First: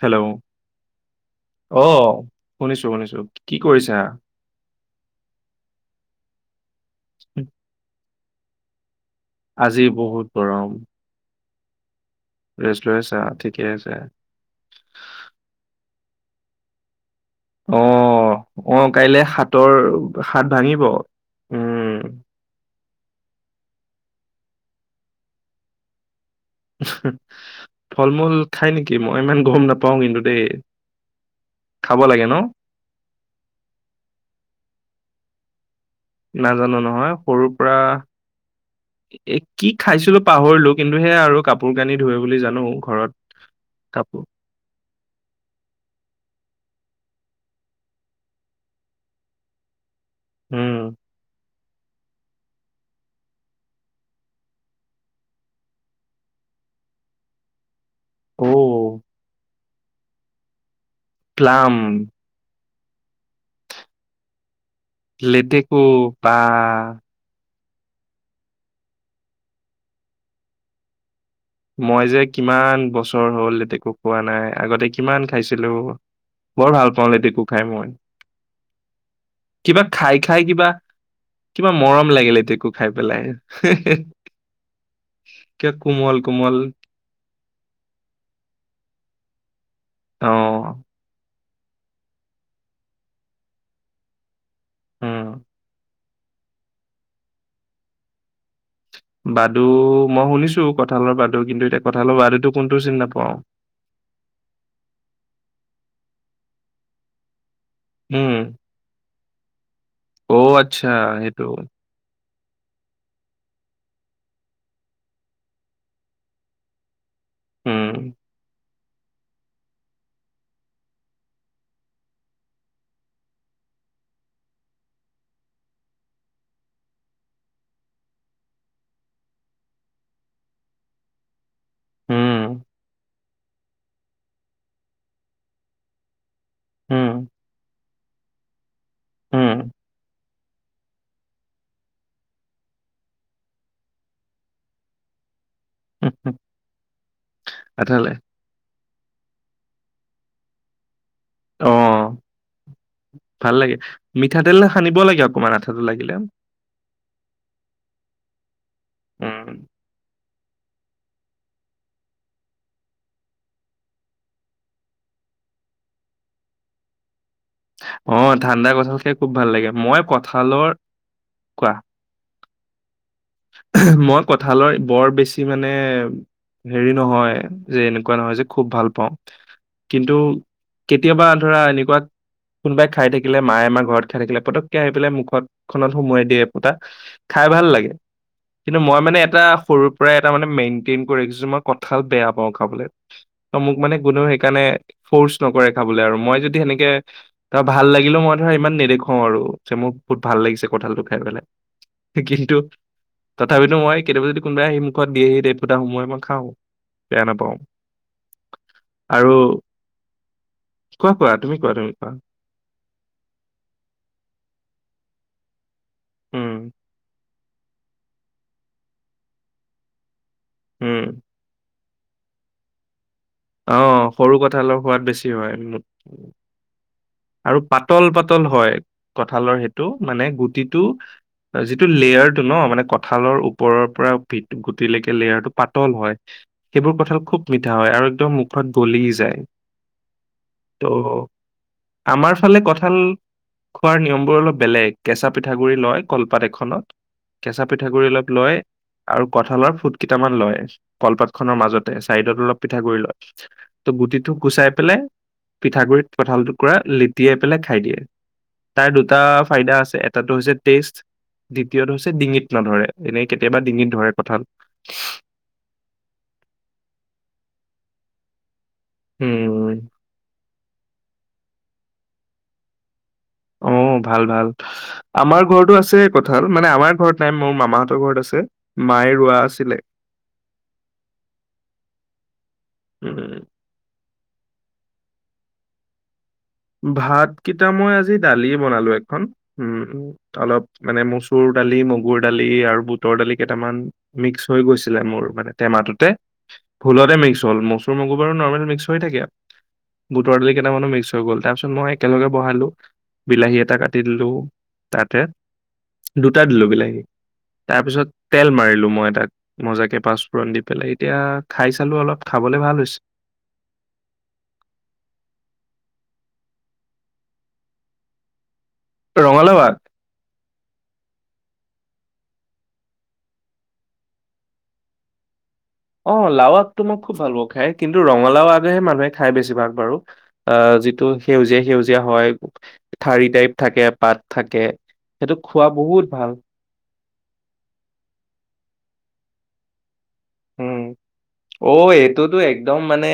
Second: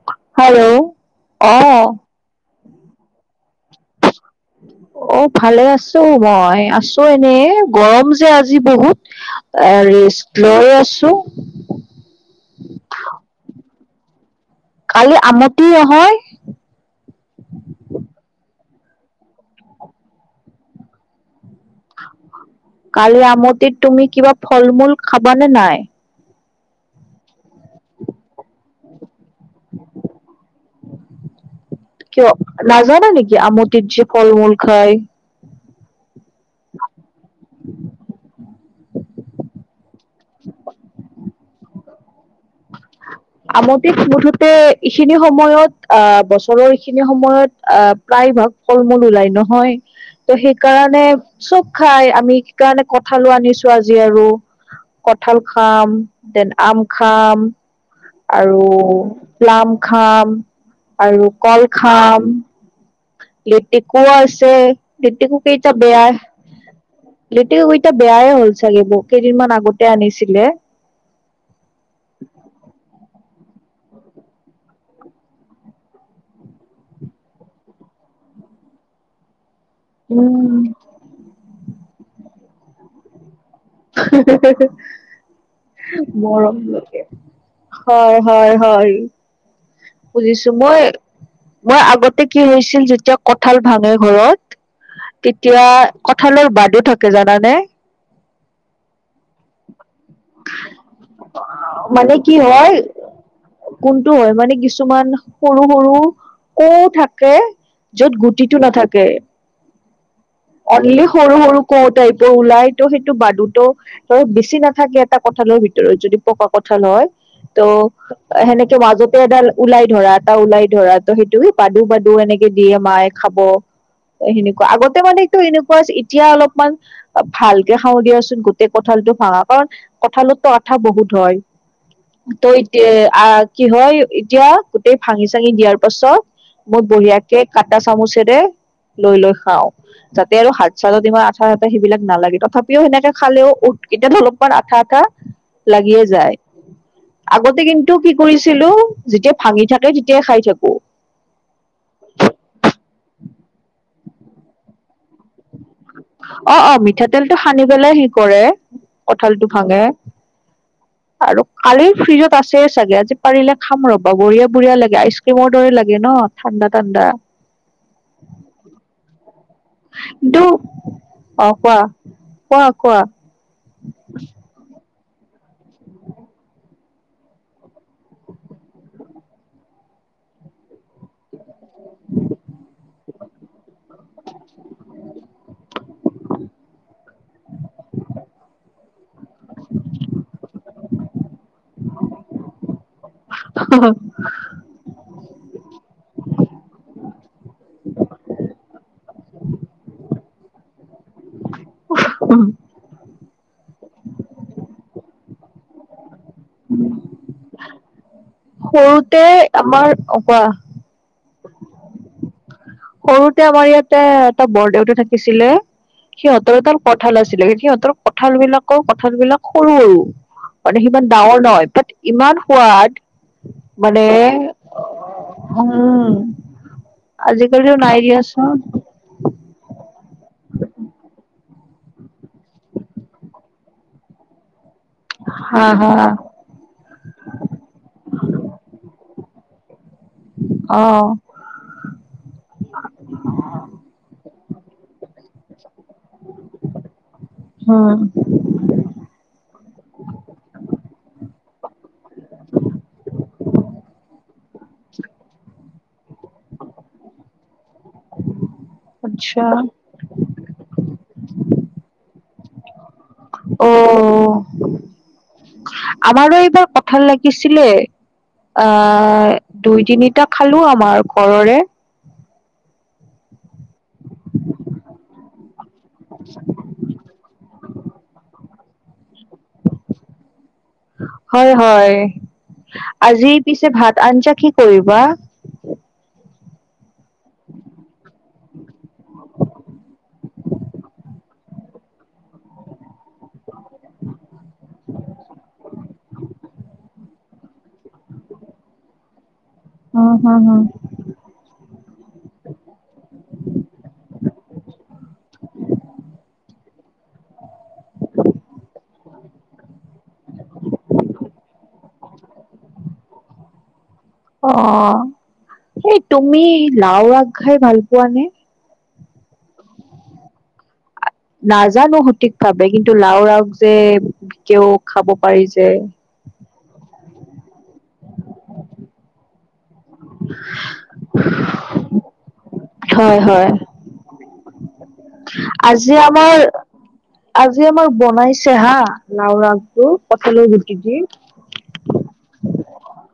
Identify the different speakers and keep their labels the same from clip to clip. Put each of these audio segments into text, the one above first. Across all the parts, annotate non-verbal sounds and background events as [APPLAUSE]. Speaker 1: Hello. অ শুনিছোঁ শুনিছোঁ কি কৰিছা?
Speaker 2: অ ভালে আছোঁ মই আছোঁ এনেই গৰম যে আজি বহুত এ
Speaker 1: আজি বহুত
Speaker 2: ৰেস্ত লৈ
Speaker 1: গৰম
Speaker 2: আছোঁ।
Speaker 1: ৰেষ্ট লৈ আছা ঠিকে আছে
Speaker 2: কালি আমতি [INAUDIBLE]
Speaker 1: অ অ কাইলে সাতৰ সাত ভাঙিব উ
Speaker 2: কালি আমটিত তুমি কিবা ফল মূল খাবানে নাই?
Speaker 1: ফল মূল খাই নেকি মই ইমান গম নাপাওঁ কিন্তু দেই। খাব লাগে
Speaker 2: কিয়
Speaker 1: ন
Speaker 2: নাজানা নেকি আমটিত যে ফল মূল খায়?
Speaker 1: নাজানো নহয় সৰুৰ পৰা এ কি খাইছিলোঁ পাহৰিলোঁ কিন্তু সে আৰু কাপোৰ কানি ধুই
Speaker 2: আমটিত মুঠতে এইখিনি সময়ত আহ বছৰৰ এইখিনি সময়ত আহ প্ৰায়ভাগ ফল মূল ওলাই নহয়। ত
Speaker 1: উম
Speaker 2: সেইকাৰণে চব খাই আমি সেই কাৰণে কঠালো আনিছোঁ আজি আৰু। কঁঠাল খাম দেন আম খাম।
Speaker 1: অ
Speaker 2: আৰু প্লাম খাম। আৰু কল
Speaker 1: প্লাম
Speaker 2: খাম লিটিকুৱা আছে লিটিকু কেইটা
Speaker 1: লেটেকু বা
Speaker 2: বেয়া তেওঁ এইটা বেয়াই হ'ল চাগে বহু কেইদিনমান আগতে আনিছিলে।
Speaker 1: মই যে কিমান বছৰ হ'ল লেটেকু খোৱা নাই, আগতে কিমান খাইছিলো। বৰ ভাল পাওঁ লেটেকু খাই মই। কিবা খাই খাই
Speaker 2: উম
Speaker 1: কিবা কিবা মৰম লাগিল লেটেকু খাই পেলাই। কিবা কোমল
Speaker 2: [UNINTELLIGIBLE]
Speaker 1: কোমল
Speaker 2: মৰম লগে। হয় হয় হয়।
Speaker 1: অ
Speaker 2: বুজিছো মই মই আগতে কি হৈছিল যেতিয়া কঠাল ভাঙে ঘৰত
Speaker 1: উম
Speaker 2: তেতিয়া কঁঠালৰ বাদো থাকে জানানে?
Speaker 1: বাদু মই শুনিছো কঁঠালৰ বাদু কিন্তু এতিয়া
Speaker 2: মানে
Speaker 1: কঁঠালৰ
Speaker 2: কি
Speaker 1: বাদুতটো
Speaker 2: হয়
Speaker 1: কোনটো চিনি নাপাও।
Speaker 2: কোনটো হয় মানে কিছুমান সৰু সৰু ক' থাকে য'ত
Speaker 1: উম
Speaker 2: গুটিটো নাথাকে।
Speaker 1: অ আচ্ছা
Speaker 2: অনলি সৰু
Speaker 1: সেইটো
Speaker 2: সৰু ক'টাইপ। ত, ওলাইতো সেইটো বাদুটো বাৰু বেছি নাথাকে এটা কঠালৰ ভিতৰত যদি পকা কঠাল হয়। ত'
Speaker 1: উম
Speaker 2: সেনেকে। ত, মাজতে এডাল ওলাই ধৰা এটা ওলাই ধৰা ত, সেইটো পাদু বাদু এনেকে দিয়ে মাই খাব সেনেকুৱা আগতে মানে এনেকুৱা এতিয়া অলপমান ভালকে খাওঁ দিয়াচোন গোটেই কঁঠালটো ভাঙা কাৰণ কঁঠাল ত, আঠা বহুত হয়। ত,
Speaker 1: উম
Speaker 2: এতিয়া আহ কি হয় এতিয়া গোটেই ভাঙি চাঙি দিয়াৰ পাছত মই
Speaker 1: উম
Speaker 2: বঢ়িয়াকে কাটা চামুচেৰে লৈ লৈ
Speaker 1: উম
Speaker 2: খাও। তেৰ হাত চালত ইমান আঠা আঠা সেইবিলাক নালাগে তথাপিও সেনেকে খালেও উঠ, কিটা অলপমান আঠা আঠা লাগিয়ে যায়। আগতে কিন্তু
Speaker 1: আঠালে
Speaker 2: কি কৰিছিলো, যেতিয়া ভাঙি থাকে তেতিয়াই খাই থাকো।
Speaker 1: অ', ভাল লাগে মিঠাতেল সানিব লাগে অকমান আথ
Speaker 2: অ', অ', মিঠাতেলটো সানি পেলাই সি কৰে কঠালটো
Speaker 1: উম
Speaker 2: ভাঙে। [UNINTELLIGIBLE] আৰু কালিৰ ফ্ৰিজত আছে চাগে। আজি পাৰিলে খাম ৰবা বঢ়িয়া বঢ়িয়া লাগে, আইচক্ৰিমৰ দৰে লাগে ন? অ', ঠাণ্ডা ঠাণ্ডা।
Speaker 1: অ', ঠাণ্ডা কঁঠাল খাই খুব ভাল লাগে। মই
Speaker 2: কিন্তু
Speaker 1: কঠালৰ
Speaker 2: অ', কোৱা, কোৱা কোৱা?
Speaker 1: মই কঠালৰ বৰ বেছি মানে হেৰি নহয় যে এনেকুৱা নহয় যে খুব ভাল পাওঁ। কিন্তু কেতিয়াবা ধৰা এনেকুৱা কোনোবাই খাই থাকিলে মায়ে আমাৰ ঘৰত খাই থাকিলে পটককে আহি পেলাই মুখতখনত সোমোৱাই দিয়ে পোতা খাই ভাল লাগে।
Speaker 2: [INAUDIBLE]
Speaker 1: কিন্তু মই মানে এটা সৰুৰ পৰাই এটা মানে মেইনটেইন কৰি ৰাখিছো, মই কঁঠাল বেয়া পাওঁ খাবলৈ। ত, মোক মানে কোনেও সেইকাৰণে ফৰ্চ নকৰে খাবলৈ আৰু। মই যদি সেনেকে ধৰা ভাল লাগিলেও মই ধৰা ইমান নেদেখুৱও আৰু যে মোৰ বহুত ভাল লাগিছে কঁঠালটো খাই। হয়নে? কিন্তু তথাপিতো মই কেতিয়াবা যদি কোনোবাই আহি মুখত দি আহি দে ফুতা সমোৱাই মাক খাওঁ, বেয়া নাপাওঁ।
Speaker 2: সৰুতে
Speaker 1: আৰু
Speaker 2: আমাৰ অ কোৱা
Speaker 1: কোৱা কোৱা তুমি কোৱা তুমি কোৱা?
Speaker 2: সৰুতে আমাৰ ইয়াতে এটা বৰ দেউতা থাকিছিলে,
Speaker 1: উম
Speaker 2: সিহঁতৰ তাৰ কঁঠাল আছিল। আছিলে সিহঁতৰ কঠাল বিলাকৰ কঁঠাল বিলাক সৰু সৰু মানে
Speaker 1: উম
Speaker 2: সিমান ডাঙৰ নহয় বাট ইমান সোৱাদ মানে
Speaker 1: আহ সৰু কথা অলপ হোৱাদ বেছি হয়।
Speaker 2: উম
Speaker 1: আৰু
Speaker 2: আজিকালিও নাই
Speaker 1: পাতল পাতল
Speaker 2: দিয়াচোন
Speaker 1: হয় কঠালৰ সেইটো মানে গুটিটো যিটো লেয়াৰ টো ন মানে কঁঠালৰ ওপৰৰ পৰা ভিত তিলেকে লেয়াৰ টো
Speaker 2: হা হা
Speaker 1: পাতল হয় সেইবোৰ কঁঠাল খুব মিঠা হয় আৰু একদম মুখত গলি যায়
Speaker 2: অ
Speaker 1: ত' আমাৰ ফালে কঠাল খোৱাৰ নিয়ম অলপ বেলেগ কেঁচা পিঠাগুডৰি লয় কলপাত এখনত কেঁচা
Speaker 2: উম
Speaker 1: পিঠাগুৰি অলপ লয় আৰু কঁঠালৰ ফুট কেইটামান লয় কলপাত খনৰ মাজতে চাইডত অলপ পিঠাগুড় লয় ত গুটিটো গুচাই পেলাই পিঠাগুৰিত কঠাল টুকুৰা লেটিয়াই পেলাই খাই দিয়ে। তাৰ দুটা
Speaker 2: আচ্ছা
Speaker 1: ফাইদা আছে এটাটো হৈছে টেষ্ট দ্বিতীয়টো হৈছে ডিঙিত নধৰে। এনেই কেতিয়াবা
Speaker 2: অ
Speaker 1: ডিঙিত ধৰে কঠাল
Speaker 2: শিকিছিলে আহ দুই
Speaker 1: উম
Speaker 2: তিনিটা খালো আমাৰ ঘৰৰে
Speaker 1: অ ভাল ভাল আমাৰ ঘৰতটো আছে কঠাল মানে আমাৰ ঘৰত নাই মোৰ ম মাহতৰ ঘৰত আছে, মায়ে ৰোৱা আছিলে।
Speaker 2: হয়, হয়, আজি
Speaker 1: উম
Speaker 2: পিছে ভাত আঞ্জা কি কৰিবা?
Speaker 1: ভাতকেইটা মই আজি দালি বনালো এখন, উম অলপ মানে মচুৰ দালি, মগুৰ দালি আৰু বুটৰ দালি কেইটামান মিক্স হৈ গৈছ ছিলে মোৰ মানে টেমাটোতে, ভুলতে মিক্স হ'ল, মচুৰ, মগু বাৰু নৰ্মেল মিক্স হৈ থাকে।
Speaker 2: উম,
Speaker 1: বুটৰ
Speaker 2: হম,
Speaker 1: দালি
Speaker 2: হম।
Speaker 1: কেইটামানো মিক্স হৈ গল, তাৰ পিছত মই একেলগে বহালো, বিলাহী এটা কাটি দিলো তাতে। দুটা দিলোঁ বিলাসি তাৰ পিছত তেল মাৰিলো মই এ তাক মজাকে পাঁচপোৰণ দি পেলাই এতিয়া খাই চালো অলপ খাব যাবলে ভাল হৈছে
Speaker 2: হয় অ সেই তুমি লাও আগ খাই ভাল পোৱা নে
Speaker 1: ৰঙালাও আগ
Speaker 2: নাজানো সঠিক ভাৱে কিন্তু লাও আগটো যে কও খাব পাৰি যে
Speaker 1: অ লাও আগটো মই খুব ভাল পাওঁ খাই কিন্তু ৰঙালাও আগেহে মানুহে খাই বেছি বাৰু, অ যিটো সেউজীয়া-সেউজীয়া হয়,
Speaker 2: হয়,
Speaker 1: থাৰি
Speaker 2: হয়।
Speaker 1: টাইপ থাকে, পাত থাক
Speaker 2: আজি আমাৰ আজি আমাৰ বনাইছে হা, লাও ৰাসটো, কঠলৰ গুটি
Speaker 1: উম
Speaker 2: দি।
Speaker 1: অ, এইটোতো একদম মানে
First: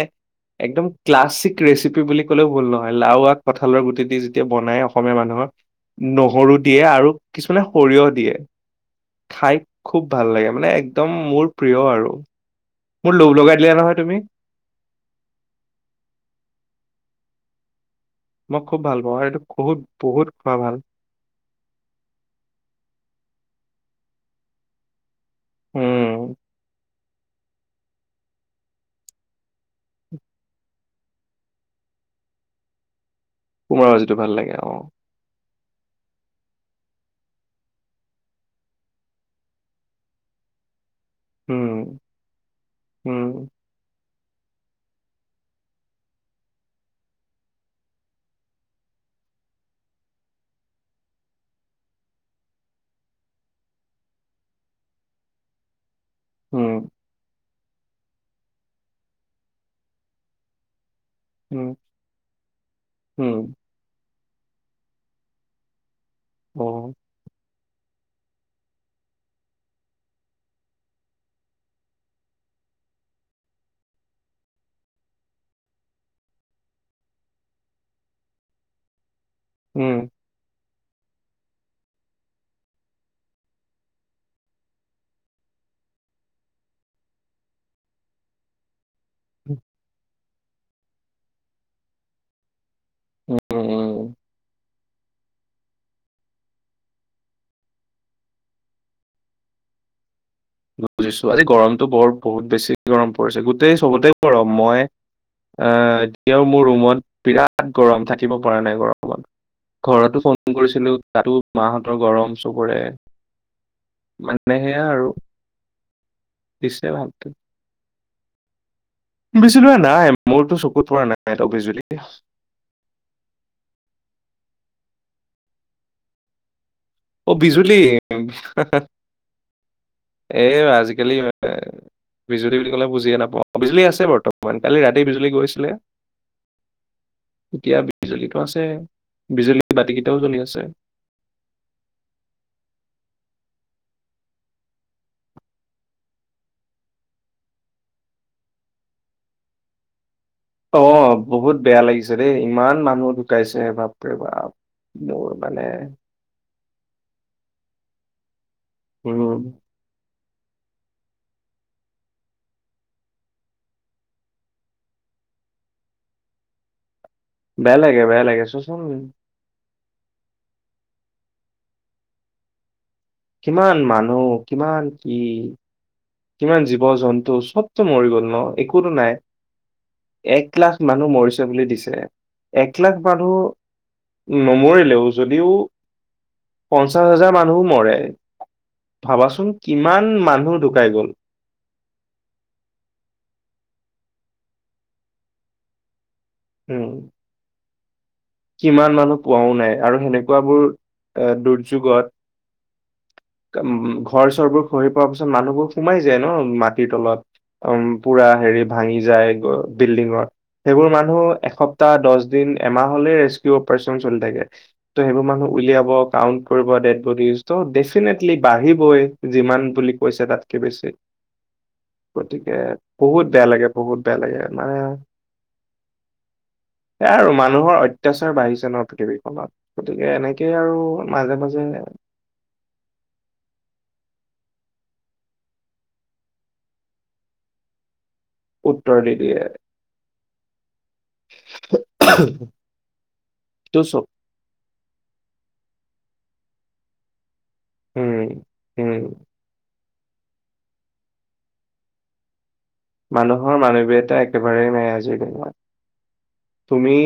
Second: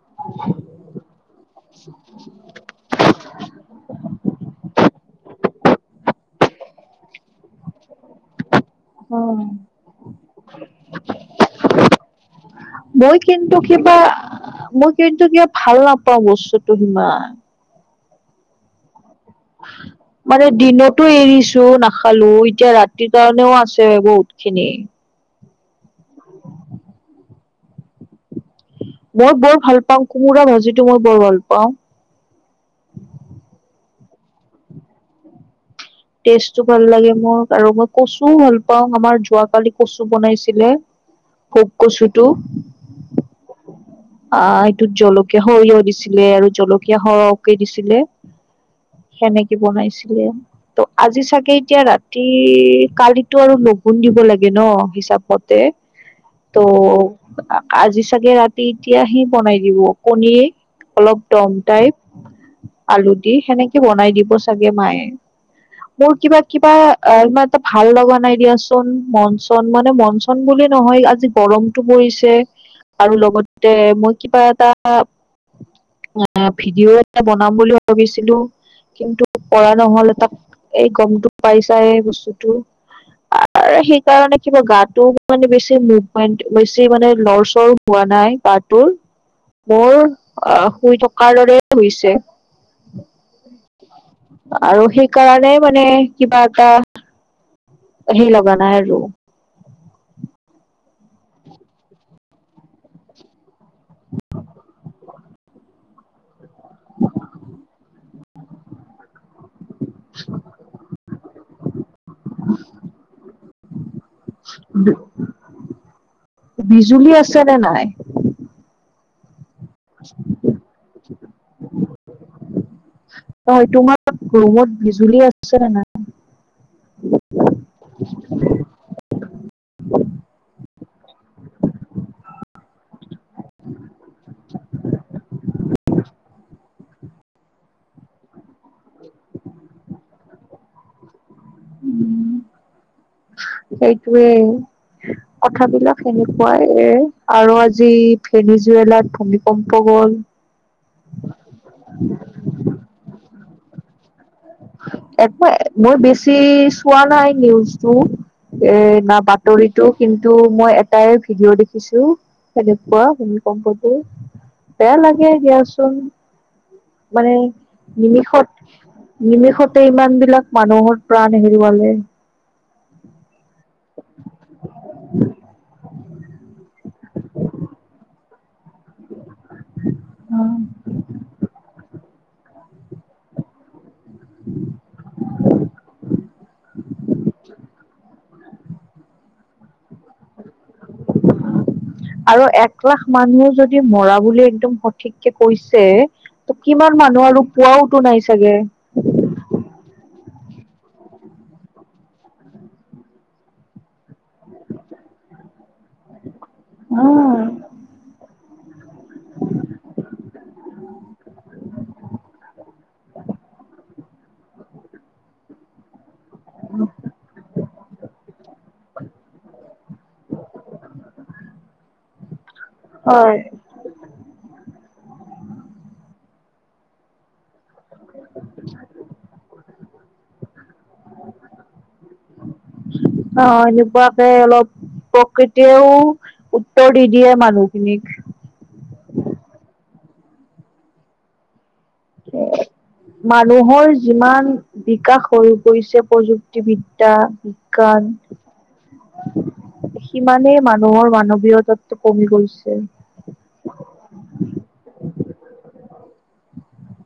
Speaker 1: একদম ক্লাছিক ৰেচিপি বুলি ক'লেও ভুল নহয়, লাও আগ কঁঠালৰ গুটি দি যেতিয়া বনাই অসমীয়া মানুহক নহৰু দিয়ে আৰু কিছুমানে সৰিয়হ দিয়ে,
Speaker 2: অ
Speaker 1: খাই খুব ভাল লাগে মানে একদম মোৰ প্ৰিয় আৰু। মোৰ
Speaker 2: মই
Speaker 1: লোভ
Speaker 2: কিন্তু
Speaker 1: লগাই দিলা নহয়
Speaker 2: কিবা
Speaker 1: তুমি
Speaker 2: মই কিন্তু কিবা ভাল নাপাওঁ বস্তুটো সিমান।
Speaker 1: মই খুব ভাল পাওঁ আৰু এইটো বহুত বহুত
Speaker 2: মানে
Speaker 1: খোৱা ভাল
Speaker 2: দিনতো এৰিছো নাখালো এতিয়া ৰাতিৰ কাৰণেও আছ বহুতখিনি
Speaker 1: উম।
Speaker 2: মই বৰ ভাল পাওঁ, কোমোৰা ভাজিটো মই বৰ ভাল পাওঁ।
Speaker 1: মোৰ ভাজিটো ভাল লাগে অ।
Speaker 2: টেষ্টটো ভাল লাগে মোৰ আৰু মই কচুও ভাল পাওঁ, আমাৰ যোৱাকালি কচু বনাইছিলে। পোক
Speaker 1: উম
Speaker 2: কচুটো।
Speaker 1: উম
Speaker 2: আহ এইটোত জলকীয়া, সৰিয়হ দিছিলে আৰু জলকীয়া সৰহকে দিছিলে। সেনেকে বনাইছিলে। ত আজি চাগে এতিয়া ৰাতি কালিতো আৰু লগুণ দিব লাগে ন হিচাপতে। ত'
Speaker 1: উম
Speaker 2: আজি চাগে ৰাতি এতিয়া সি বনাই দিব কণী অলপ দম
Speaker 1: উম
Speaker 2: টাইপ আলু দি
Speaker 1: উম
Speaker 2: সেনেকে বনাই দিব চাগে মায়ে। মোৰ কিবা, কিবা অ এ ভাল লগা নাই দিয়াচোন, মন-চন, মানে মন-চন বুলি নহয়, আজি গৰমটো পৰিছে। আৰু লগতে মই কিবা এটা আহ ভিডিঅ' এটা বনাম বুলি ভাবিছিলো, কিন্তু পৰা
Speaker 1: উম
Speaker 2: নহল এটা এই গমটো পাইছায়ে বস্তুটো। আৰু সেইকাৰণে কিবা গাটো মানে বেছি মুভমেন্ট, বেছি মানে লৰচৰ হোৱা নাই গাটো, মোৰ শুই থকাৰ দৰে হৈছে।
Speaker 1: উম।
Speaker 2: আৰু সেইকাৰণে মানে কিবা এটা সেই লগা নাই আৰু।
Speaker 1: বুজিছো আজি গৰমটো বৰ বহুত বেছি গৰম পৰিছে, গোটেই চবতে গৰম মই আহ, এতিয়াও মোৰ ৰুমত বিৰাট গৰম থাকিব পৰা নাই গৰমত। ঘৰতো ফোন কৰিছিলো তাতো মাহঁতৰ গৰম চবৰে। মানে সেয়া আৰু। দিছে
Speaker 2: বিজুলী
Speaker 1: ভালকে
Speaker 2: আছেনে নাই?
Speaker 1: বিজুলী নাই মোৰতো চকুত পৰা নাই ত বিজুলী
Speaker 2: হয়, তোমাৰ? ৰুমত বিজুলী আছে নাই?
Speaker 1: অ বিজুলী গেল ম। বিজুলী বুলি ক'লে বুজিয়ে নাপাওঁ বিজুলী আছে বৰ্তমান কালি ৰাতি বিজুলী গৈছিলে। এতিয়া বিজুলীটো আছে বিজুলী বাতি কেইটাও জ্বলি আছে।
Speaker 2: সেইটোয়ে। কথাবিলাক সেনেকুৱায়ে আৰু আজি ভেনী জুৱেলাত ভূমিকম্প গ'ল।
Speaker 1: অ' বহুত বেয়া লাগিছে দেই, ইমান মানুহ ঢুকাইছে বাপৰেবাপ।
Speaker 2: একৱে, মই বেছি চোৱা নাই নিউজটো। এ'না
Speaker 1: উম
Speaker 2: বাতৰিটো কিন তু মই এটাই ভিডিঅ' দেখিছো সেনেকুৱা ভূমিকম্পটো। বেয়া লাগে দিয়াচোন মানে
Speaker 1: বেয়া লাগে বেয়া লাগে
Speaker 2: নিমিষত।
Speaker 1: চোৱাচোন
Speaker 2: নিমিষতে ইমান বিলাক মানুহৰ প্ৰাণ হেৰুৱালে।
Speaker 1: কিমান মানুহ কিমান কি। কিমান জীৱ জন্তু চবতো মৰি গ'ল ন একো নাই। এক
Speaker 2: অ',
Speaker 1: লাখ মানুহ মৰিছে বুলি দিছে। এক লাখ মানুহ নমৰিলেও যদিও, পঞ্চাশ হাজাৰ মানুহ মৰে ভাবাচোন কিমান মানুহ ঢুকাই গ'ল।
Speaker 2: আৰু এক লাখ মানুহ যদি মৰা বুলি একদম সঠিককে কৈছে। ত
Speaker 1: উম,
Speaker 2: কিমান মানুহ আৰু পুৱও।
Speaker 1: কিমান মানুহ পোৱাও নাই আৰু সেনেকুৱাবোৰ এ, দুৰ্যোগত। উ' ঘৰ চৰবোৰ খহি পোৱাৰ পিছত মানুহবোৰ। সোমাই যায় ন, মাটিৰ তলত
Speaker 2: হয়
Speaker 1: অ'পুৰা হেৰি। ভাঙি যায় বিল্ডিঙৰ সেইবোৰ মানুহ এসপ্তাহ দহ' দিন এমাহ হলে। ৰেস্কিউ ত সেইবোৰ মানুহ উলাইব কাম কৰিব। ফটল বাঢ়িবই যিমান বুলি কৈছে তাতকে বেছি, গতিে বহুত বেয়া লাগে, বহুত বেয়া লাগে মানে। সে আৰু মানুহৰ অত্যাচাৰ বাঢ়িছে নহ পৃথিৱীখনত। গতিকে এনেকেই আৰু। মাজে মাজে
Speaker 2: অ এনেকুৱুৱাকে অলপ। প্ৰকৃতিয়ও উত্তৰ দি দিয়ে মানুহখিনিক।
Speaker 1: উত্তৰ দি দিয়ে। এইটো
Speaker 2: মানুহৰ
Speaker 1: চব
Speaker 2: যিমান। বিকাশ হৈ গৈছে প্ৰযুক্তিবিদ্্যা। কণ
Speaker 1: উম উম
Speaker 2: সিমানেই মানুহৰ মানৱীয়তাতটো কমি গৈছে
Speaker 1: মানুহৰ মানৱীয়তা একেবাৰেেই নাই আজিৰ দিনত তুমি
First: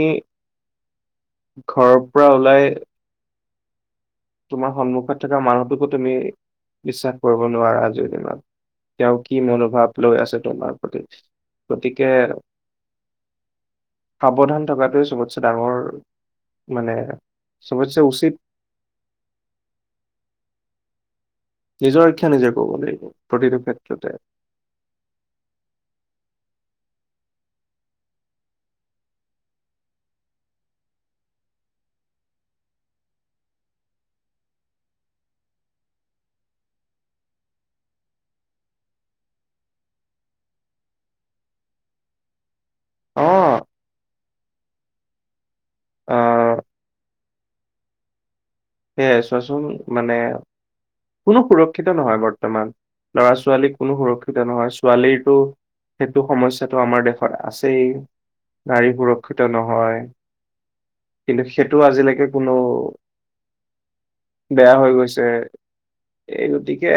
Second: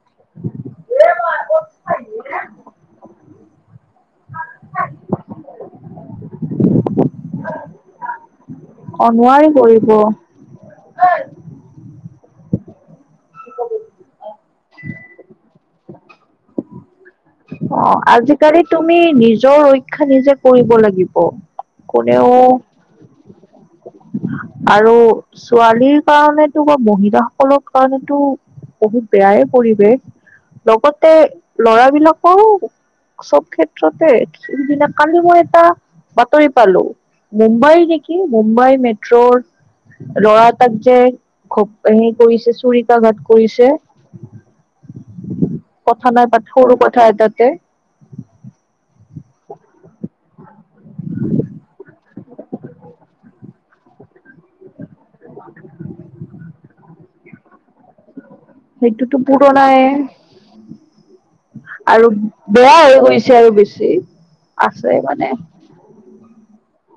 Speaker 1: ঘৰৰ পৰা ওলাই তোমাৰ সন্মুখত থকা মানুহটোকো তুমি বিশ্বাস কৰিব নোৱাৰা আজিৰ দিনত
Speaker 2: অ
Speaker 1: তেওঁ কি
Speaker 2: নোৱাৰি কৰিব
Speaker 1: মনোভাৱ লৈ আছে তোমাৰ প্ৰতি গতিকে সাৱধান থকাটে চবতছেে ডাঙৰ মানে
Speaker 2: অ
Speaker 1: চবতছে উচিত
Speaker 2: আজিকালি তুমি নিজৰ ৰক্ষা নিজে কৰিব লাগিব
Speaker 1: নিজৰ
Speaker 2: কোনেও
Speaker 1: ইিক্ষা নিজে কব লাগিব প্ৰতিটো ক্ষেত্ৰতে
Speaker 2: আৰু ছোৱালীৰ কাৰণেতো বা মহিলাসকলৰ কাৰণেতো বহুত বেয়াই পৰিৱেশ লগতে লৰাবলাকৰো সব ক্ষেত্ৰতেদিনা কালি মৰিটা বাতৰি পালো মুম্বাই নেকি মুম্বাই মে লৰাটাক যে হ কৰিছে চুৰিকা ঘাট
Speaker 1: অ
Speaker 2: কৰিছে। কথা নাই
Speaker 1: আহ
Speaker 2: পাত সৰু কথা এতাতে।
Speaker 1: সেয়াই চোৱাচোন মানে কোনো সুৰক্ষিত নহয় বাৰু। বৰ্তমান ল'ৰা ছোৱালী কোনো সুৰক্ষিত নহয়। ছোৱালীৰতো সেইটো সমস্যাটো আমাৰ দেশত আছেই। নাৰী
Speaker 2: সেইটোতো
Speaker 1: সুৰক্ষিত
Speaker 2: পুৰণাই
Speaker 1: নহয় কিন্তু সেইটো
Speaker 2: আৰু
Speaker 1: আজিলৈকে কোনো
Speaker 2: বেয়া হৈ গৈছে আৰু বেছি
Speaker 1: বেয়া হৈ
Speaker 2: আছে
Speaker 1: গৈছে
Speaker 2: মানে
Speaker 1: এই গতিকে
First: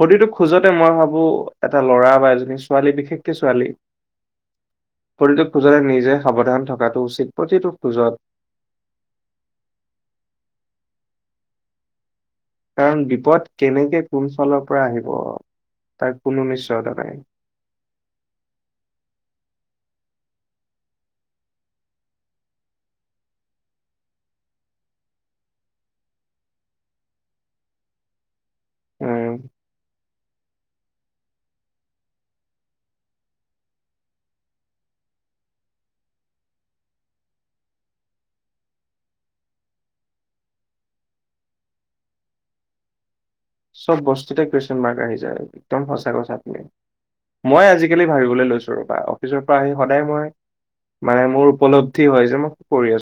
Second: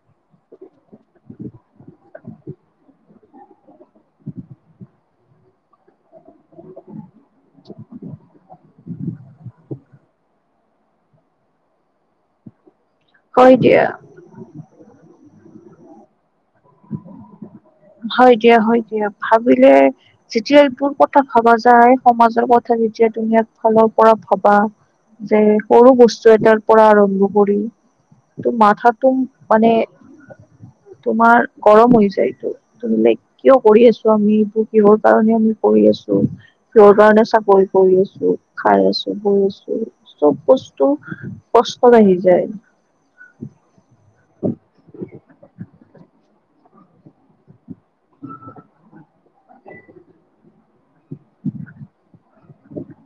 Speaker 1: প্ৰতিটো খোজতে মই ভাবো এটা ল'ৰা বা এজনী ছোৱালী বিশেষকে ছোৱালী শৰীৰটো খোজৰে নিজে সাৱধান থকাটো উচিত প্ৰতিটো খোজত কাৰণ বিপদ
Speaker 2: হয় দিয়া
Speaker 1: কেনেকে কোন চলৰ পৰা আহিব তাক পুোন নিশ্চয়তা নাই
Speaker 2: হয় দিয়া হয় দিয়া ভাবিলে যেতিয়া এইবোৰ কথা ভাবা যায় সমাজৰ কথা যে তুমি এক ফালৰ পৰা ভাবা যে সৰু বস্তু এটাৰ পৰা আৰম্ভ কৰি টো মাথা তো
Speaker 1: উম,
Speaker 2: মানে তোমাৰ গৰম হৈ যায়টো। ত' মানে কিয় কৰি আছো আমি এইতো কিহৰ কাৰনেে আমি কৰি আছো, কিহৰ কাৰনে চাকৰি কৰি আছো খাই আছো বৈ আছো চব বস্তু কষ্টত আহি যায়। উ
Speaker 1: চব বস্তুতে কুৱেশন মাৰ্ক আহি যায়, একদম সঁচা কথা। আপুনি মই আজি কলৈ ভবিবলৈ লৈছো, ৰবা অফিচৰ পৰা আহি সদায় মই মানে মোৰ উপলদ্ধি হয় যে মই কৰি আছো।